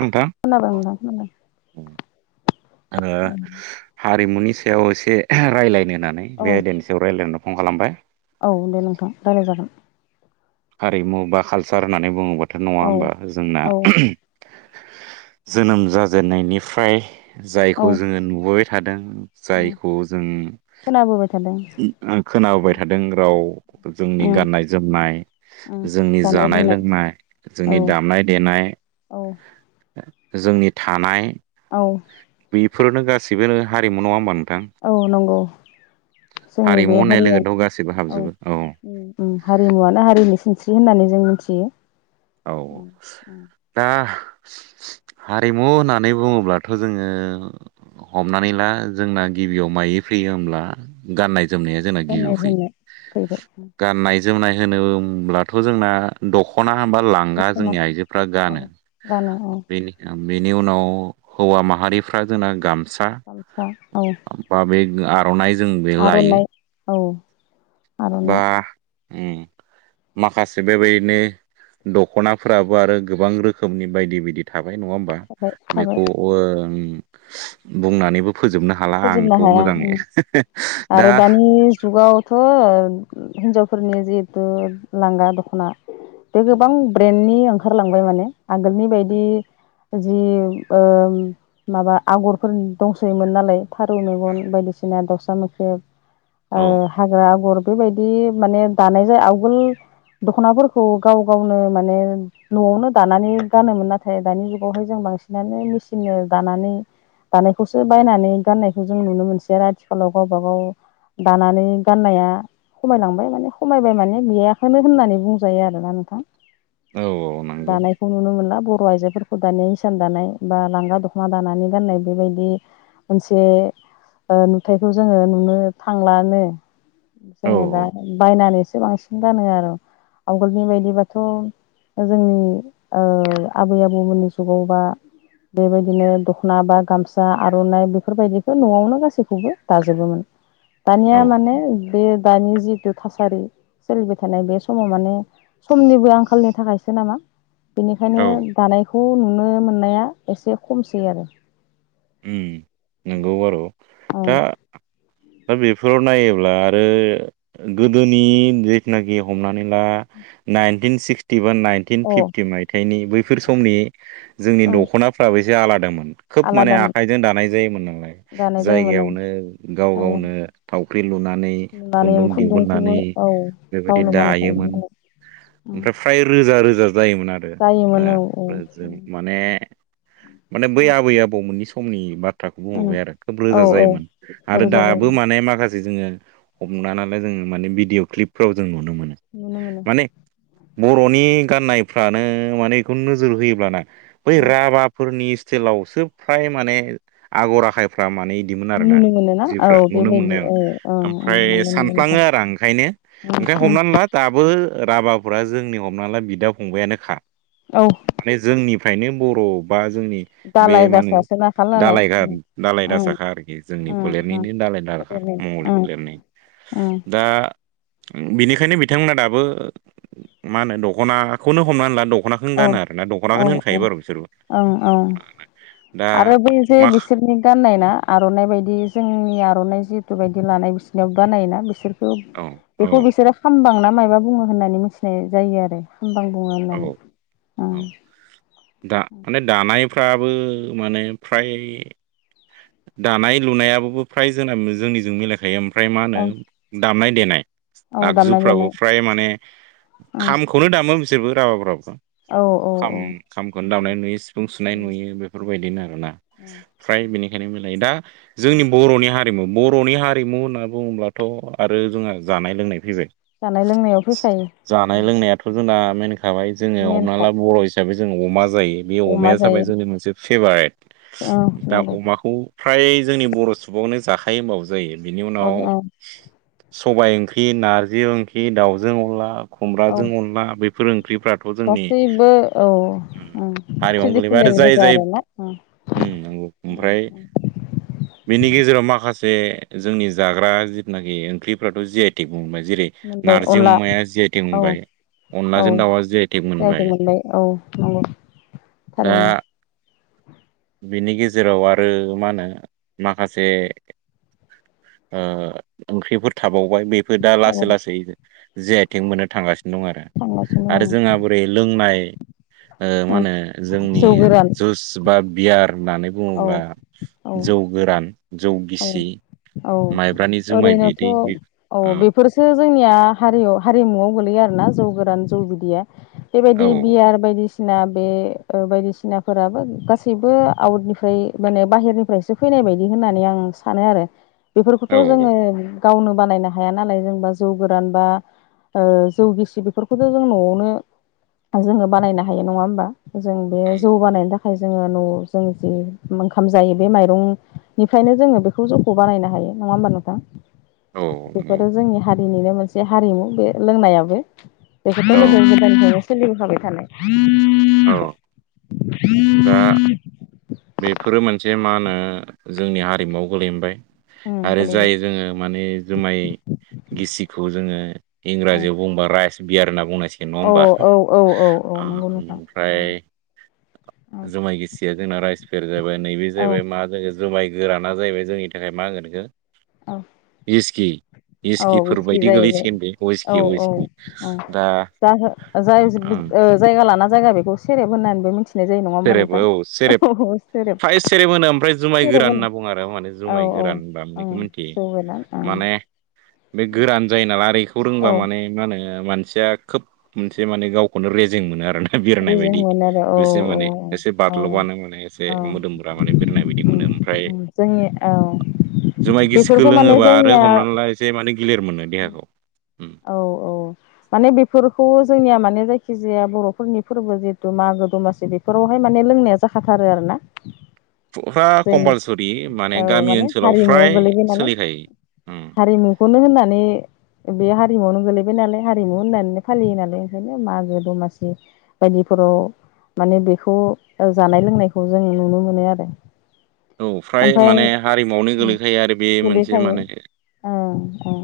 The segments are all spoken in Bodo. नोंथां खोनाबाय नोंथां खोनादों आङो हारिमुनि सायाव एसे रायज्लायनो होननानै औ बे आयदानि सायाव रायलायनो दं फन खालामबाय औ दे नोंथां रायलाय जागोन हारिमु बा कालसार होननानै बुङोब्लााथ' नङा औ होमबा जोंना औ जोनोम जाजेननायनिफ्राय औ जायखौ जोङो नुबोबाय थादों। उम जायखौ जों खोनाबोबाय थादों खोनाबोबाय औ थादों राव जोंनि उम गाननाय जोमनाय जोंनि जा जानाय लोंनाय औ जोंनि दामनाय देनाय औ जोंनि थानाय औ बेफोरनो गासिबो हारिमु नङा होमबा नोंथां औ नंगौ जोंनि हारिमु बे होननाय हारिया लोगोथ' गासैबो औ हाबजोबो उम हारिमुवानो हारिनि सिनस्रि होननानै जों मिथि औ दा हारिमु होननानै बुङोब्लाथ' जोङो हमनानै ला जोंना गिबियाव मायो फैयो होमब्ला गाननाय जोमनाया जोंना गिबियाव गाननाय फैयो। जोमनाय फैबाय गाननाय जोमनाय होनोब्लाथ' जोंना दखना बा लांगा दख'ना जोंनि आइजोफ्रा औ गानो गानो औ बेनि उनाव हौवा माहारिफ्रा जोंना गामसा गामसा औ सा बा बे आर'नाइ जों बे लायो। आर'नाइ औ बा आर'नाइ उम माखासे बेबायदिनो दख'नाफ्राबो आरो गोबां रोखोमनि बायदि बायदि थाबाय ह थाबाय थाबाय हाला आंथ' फोजोबनो हाया मोजां उम आरो दानि जुगावथ' हिनजावफोरनि जिहेतु लांगा दख'ना बे गोबां ब्रेन्डनि ओंखारलांबाय माने आगोलनि बायदि जि ओ माबा आगरफोर दंसोयोमोन नालाय थारौ मेगन बायदिसिना दाउसा मोख्रेब औ हाग्रा आगर बेबायदि माने दानाय जाय आवगोल दख'नाफोरखौ गाव गावनो माने न'आवनो दानानै गानोमोन नाथाय दानि जुगावहाय जों बांसिनानो मेसिन दानानै दानायखौसो बायनानै गाननायखौ जों नुनो मोनसै आरो आथिखालाव गावबा गाव दानानै गाननाया खमायलांबाय माने सममायबाय माने गैयखौनो होननानै बुंजायो आरोोना नोंथां औ औ नंगौ दानायखौ नुनो मोनला ब हौ आइजोफोरखौ दानि इसान दानाय बा लांगा दख'ना दानानै गाननाय बेबायदि मोनसे नुथायखौ जोङो नुनो थांलानो औ जोङो दा बायनानैसो बांसिन गानो आरो आवगोलनि बायदिबाथ' जोंनि आबै आबौमोननि जुगाव बा बेबायदिनो दख'ना बा गामसा आर'नाइ बे बेफोरबायदिखौ न'आवनो गासैखौबो दाजोबोमोन दानिया औ माने बे दानि जिथु थासारि सोलिबाय थानाय बे समाव माने समनिबो आंखालनि थाखाय ो नामा बेनिखायनो औ दानायखौ बेखौ नुनो मोननाया एसे खमसै आरो नंगौ आरो' दा दा बेफोराव नायोब्ला आरो गोदोनि जिथुनाखि हमनानै ला नाइटिनक्स फटिभान नाइनटिन ओं फिफटि मायथाइनि बैफोर समनि जोंनि अ दख'नाफ्राबो एसे आलादामोन खोब माने आ आलादामोन आायद दानाय जायोमोन नालाय दानाय जायोमोन जायगायावनो गाव ओं गावनो थावख्रि लुनानै लुनानै खुन्दुं खुन्दुंखौबो दिहुननानै औ बेबायदि गावनो बानायखायोमोन दायोमोन नालाय ओमफ्राय फ्राय रोजा रोजा जायोमोन आरो जायोमोन औ जों माने माने औ बै आबै आबौमोननि समनि बा उम बुंरबाय आरो खोब औ रोजा औ जायोमोन आरो रोजा जायो दाबो माने माखासे जोङो हमना नालाय जोङो माने भिडिअ क्लिपफ्राव जों मोनो मोननो मोननोो माने बर'नि गाननायफ्रानो माने बेखौ नोजोर होयोब्लाना बै उम राभाफोरनि हेलावसो फ्राय माने आगर आखायफ्रा माने बिदिमोन आरोोना नुनो मोनोना जफ औ नुनो बेबायदि मोननाय आं औ औ औ ओमफ्राय नंगौ नंगौ सानफ्लाङो नोंथां आरो आं ओंखायनो आओंखाय उम उम हमनानै ला दाबो राभाफोरा जोंनि हमना ला बिदा फंबायानोखा औ माने जोंनि नो बर' बा जोंनि बे दालाय मा होन दासासो नाखाल नालाय दालाय उम दालाय उम दासााखा आरोखि जोंनि उम उम फलेरनिनो दालाय द फेदेरनाय उम मगलनि उम दा बिनिखायनो बिथांमोना दाबो मा होनो दख'नाखौनो हमनानै ला दख'ना दख'नाखौनो औ गानो आरोना औ दख'नाखौनो औ होनखायो बार' बिसोरबो ओं ओं दा आरो बे जे मा बिसोरनि गाननाय ना आर'नाइ बायदि जोंनि आर'नाइ ु ब लानाय बिसिनि बानायोना बिसोर औ औ बेखौ बिसोर खामबां न मबा बुङो होननानै मिथिनाय जायो आरो हामबां बुङो होननानै औ औ दा माने दानायफ्राबो माने फ्राय दानाय लुनायाबो फ्राय जोंना जोंनिजों मिलायखायो ओमफ्राय ओमफ्राय मा औ होनो दामनाय देनाय औ दामनाय आगजुफ्राबो देनाय फ्राय माने ओं खामखौनो दामो बिसोरबो राभाफ्राबो औ औ खाम औ खामखौनो दावनाय उम नुयो सिफुं सुनाय नुयो बेफोरबायदिनो आर ना उम फ्राय बेनि दखायनाय मिलायो दा जोंनि उम बर'नि हारि हारिमु बर'नि हारिमु होनना बुङ्लाथ' आरो जोंहा जानाय लोंनाय फैबाय जानाय लोंनायाव फैखायो जानाय ओं लोंनायाथ' जोंना मेनखाबाय जोङो हमना मेनखा ला बर' हिसाबै जों अमा जायो बे अमा अमाया जाबाय जायो जोंनि मोनसे फेभारेट ओं दा नंगौ अमाखौ फ्राय जोंनि बर' सुबुंआवनो जाखायो होमबावोसो जायो बिनि औ उनाव औ सबाय ओंख्रि नारजि ओंख्रि दाउजों अनला औ खुमबाजों अनला बफोर ओं ओंख्रिफ्राथ' जोंनि गासैबो औ ओं हारिमुनो गोलैबाय आरो ट्रेडिसनेल जाय गोजा जाय आरोना ओं नंौ ओं ओमफ्राय बेनि गेजेराव माखासे जे जोंनि जाग्रा जिथनाखि ओंख्रिफ्राथ' जिआइटिक मोनबाय जेरै मोनबाय नारजि अनला अमाया जि आइथिं औ होनबाय दाउ औ जायदों मोना मोनबाय औ नंगौ थारैनो बिनि गेजेराव आरो मा होनो माखासे ओंख्रिफोर थाबावबाय बे बे दा लासै लासै जे आइथिं मोननो थांगासिनो दं आरो थांगासिनो आरो दं जोंहा बोरै लोंनाय मा ओं होनो जोंनि जौ गोरान जुस बा बियार होननानै औ बुङोब्ला औ जौ गोरान जौ औ गिसि औ माइब्रानि जुमाय ओरैनोथ' बिदै औ बेफोरसो जोंनिया हारियाव हारिमुआव गोलैयो आरोना जौ गोरान जौ बिदिया बेबायदि औ बियार बायदिसि बना बे बायदिसिनाफोराबो गासैबो आउटनिफ्राय माने बाहेरनिफ्रायसो फैनाय नाय बायदि होननानै आं सानो आरो औ बेफोरखौथ' जोङो गावनो बानायनो हाया नालाय जेनबा जौ गोरान बा जौगिसि बेफोरखौथ' जों न'आवनो जोङो बानायनो हायो नङा होमबा जों बे उम, जौ बानायनो थाखाय ाय जोङो न' जों जि ओंखाम जायो बे माइरंनिफ्रायनो जोङो बेखौ जोंखौ बानायनो हायो नङा होमबा नोंथां औ बेफोरो जोंनि हारि बिनिनो मोनसे हारिमु बे लोंनायाबो बेखौथ' औ गोज गोदानखौनो थ औ दा बेफोरो मोनसे मा होनो जोंनि हारिमुआव गोलैैबाय उम आरो गोलैबाय जाय जोङो माने जुमाय गिसिखौ जोङो इंराजियाव बुंबा राइस बियार होनना बुंनाय से नङा औ होमबा औ औ औ औ नंगौ नोंथां ओमफ्राय जुमाय गिसिया जोंना राइस जाहैबाय नैबे औ जाहैबाय मा जोो जुमाय गोराना जाहैबाय जोंनि थाखाय मा होनोनखौ औ इि औ इसकिफोर बिसखि बायदि जाहैबाय गोलैसिगोन बेइस्कि अइस्कि दा जो जाय ओं जायगा लाना जायगा बेखौ सेरेब होननानैबो मिथि सेरेब औ सेरेब फ्राय सेरेब होनो ओमफ्राय जुमाय सेरेब गोरान होनो होनना बुो आरो माने औ जुमाय गोर औ गोरान होनबा बेखौ ओं मिथियो जौ गोरान ओं माने बे गोरान जायो नालाय ओरैखौ रोंबा औ माने मा होनो मानसिया खोब मोनसे माने गावखौनो रेजें मोनो आरोोना बिरनाय रेजें बायदि मोनो आरो औ बेसो माने एसे औ औ बारल'बानो माने एसे औ मोदोमब माने बिरनाय बायदि मोनो ओमफ्राय औ जोंनि औ जुमाय गिसिख बेफोरखौ माने लोङोबा आरो जोंनिया हमनानै ला एसे माने गिलिर मोनो देहाखौ उम औ औ माने बेफोरखौ जोंनिया माने जायखि जाया बर'फोरनि फोरबो जिहेतु मागो दमासि बेफोरावहाय माने लोंनाया जाखाथारो आरोना फुरा जों कम्पालसरि औ गामि माने ओनसोलाव हारिमुआव फ्राय गोलैबाय नालाय सोलिखायो उम हारिमुखौनो होननानै बे हारिमुआवनो गोलैबाय नालाय हारिमु होननानै फालियो नालाय ओंखायनो मागो दमासि बायदिफोराव माने बेखौ जानाय लोंनायखौ जों नुनो मोनो आरो औ फ्राय ओमफ्राय माने हारिमुआवनो गोलैखायो आरो बे मोनसे गोलैखायो माने ओ ए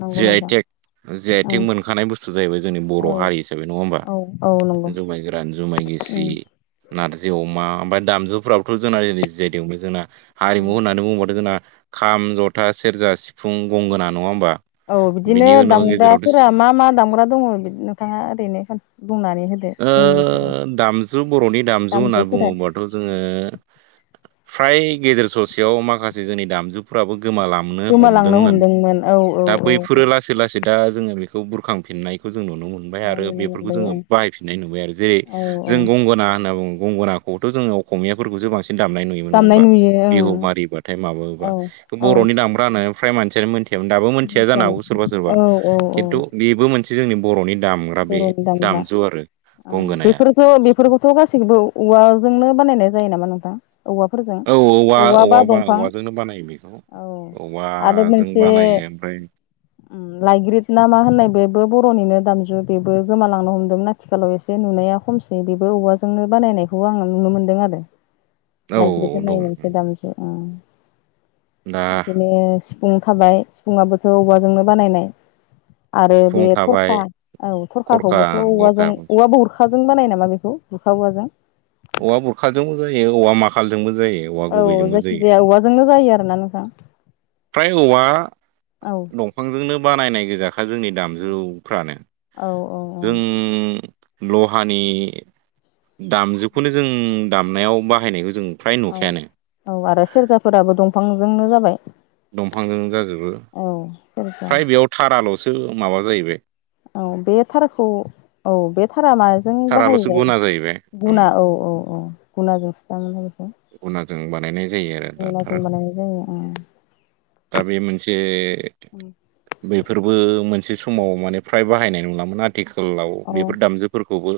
नंगौ नोंथां। जिआइ थेक ओं मोनखानाय बुस्थु जाहैबाय जोंनि बर' औ हारि हिसाबै नङा ओमबा औ औ नंगौ जुमाय गोरान, जुमाय गिसि, उम नारजि अमा ओमफ्राय दामजुफ्रावथ' जोंना जेरै जायदों जोंना उम हारिमु होननानै बुङोबाथ' जोंना खाम, जथा, सेरजा, सिफुं, गंगोना नङा होमबा औ बिदिनो बिनि उनाव गेजेरावथ' दामग्राफोरा मा मा दामग्रा दङ नोंथाङा ओरैनो बुंनानै होदो ओ जोंनि गेजेराव दामजु बर'नि दामजु होनना दामजुफोरा बुङोबाथ' जोङो फ्राय गेजेर ससेयाव माखासे जोंनि दामजुफोराबो गोमालांनो गोमालांनो हमदोंमोन औ औ दा औ औ बैफोरो लासै लासै दा जोङो बे खौ बुरखांफिननायखौ जों नुनो मोनबाय औ आरो नुनो बेफोरखौ मोनबाय जोङो बाहाय फिननाय नुबाय आरो जेरै ओं औ औ जों गंगोना होनना बुङो गंगोननाखौथ जोङो असमियाफोरखौ जों बांसिन दामनाय नुयोमोन नङा दामनाय होमबा नुयो बिहु ओं मारिबाथाय माबोबा औ बर'नि दामग्रा होननानै फ्राय मानसियानो मोनथियामोन दाबो मोनथिया जानो मिथियामोन हागौ सोरबा सोरबा औ औ औ खिन्थु बेबो मोनसे जोंनि बर'नि दामग्रा बे दाम ओ बेफोरथ' बेफोरखौथ' गासैखौबो औवाजोंनो बानायनाय जायो नामा नोंथां? औवाफोरजों औ औवा बा औ ब दंफां औवाजोंनो बानायो बेखौ औ औवाजों बानायो। ओमफ्राय ओ लाइग्रिद ना मा होननाय बेबो बर'निनो दामजु बेबो गोमालांनो हमदोंमोन आथिखालाव एसे नुनाया खमसै बेबो औवाजोंनो बानायनायखौ आङो नुनो मोनदों आरो। औ ओ लाइग्रोदा औ दं मोनसे दामजु। दा बिदिनो सिफुं थाबाय सिफुङाबोथ' औवाजोंनो बानायनाय आरो सिफुं बे थाबाय थरखा औ खरखा थरखाखौबोथ' औवाजों गरखा औवाबो बुरखाजों बानाय बानायो नामा बेखौ बुरखा औवाजों औवा बुरखाजोंबो जायो औवा माखालजोंबो जायो औवा औ गुबैजोंबो जायखि जायो जाया औवाजोंनो जायो आरो ना नोंथां। फ्राय औवा औ दंफांजोंनो बानायनाय गोजाखा जोंनि दामजुफ्रानो औ औ जों लहानि दामजुखौनो जों दामनायाव बाहायनायखौजों औ औ आरो सेर्जाफोराबो दंफांजोंनो जाबाय दंफांजों जाजोबो औ सेरजा फ्राय बेयाव थाराल'सो माबा जाहैबाय। औ बे थारखौ औ बे था रा माजों बाहायो थाराल'सो जायो गुना जाहैबाय उम गुना औ औ औ गुनाजोंसो बानायो। गुउनाजों बानायनाय जायो आरो दा गुनाजों थारखौ बानायनाय जायो औ दा बे मोनसे बे बेफोरबो मोनसे समाव माने फ्राय बाहायनाय नंलामोन आथिखालाव औ बेफोर दामजुफोरखौबो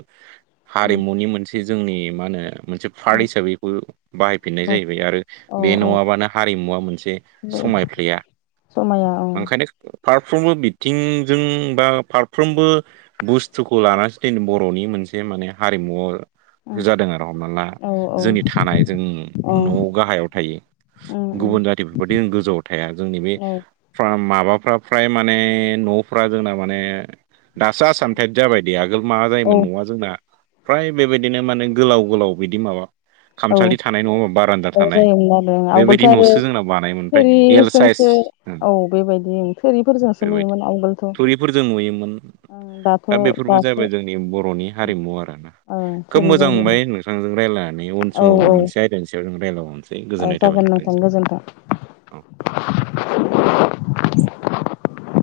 हारिमुनि मोनसे जोंनि मा होनो मोनसे पार्ट हिसाबैबो बाहायफिननाय औ जाहैबाय आरो औ बे औ औ नङाबानो हारिमुवा मोनसे समायफ्लेया समाया औ ओंखायनो फारफ्रोमबो बिथिंजों बा फारफ्रोमबो बुस्थुखौ लानानैसो दिन बर'नि मोन मोनसे माने हारिमु जादों आरो हमना ला औ औ जोंनि थानाय जोंनि औ न' गाहायाव थायो। उम उम गुबुन जाथिफोरबायदि जों गोजौवाव थाया जोंनि बे औ माबाफ्रा फ्राय माने न'फ्रा जोंना माने दासो आसामथाइब जाबायदे आगोल माबा औ जायोमोन न'आ जोंना फ्राय बेबायदिनो माने गोलाव गोलाव बिदि माबा औ खामसालि थानाय नङा होमबा बारान्दा औ थानाय जायोमोन आवगोलथ' बेबायदि आरो न'सो जोंना बानायोमोन ओमफ्राय एल साइस थोरिसोमसो औ बेबायदि थोरिफोरजोंसो बेबायदि लुयोमोन आवगोलथ'। थुरिफोरजों नुयोमोन दाथ' दा बेफोरबो दासो जाबाय जोंनि बर'नि हारिमु आरो ना ओं खोब मोजां थोरिजों लुनाय मोनबाय नोंथांजों रायज्लायनानै उन औ समाव जों औ मोनसे [unintelligible] थाबाय जागोन नोंथां नोंथांसिम गोजोन्थों।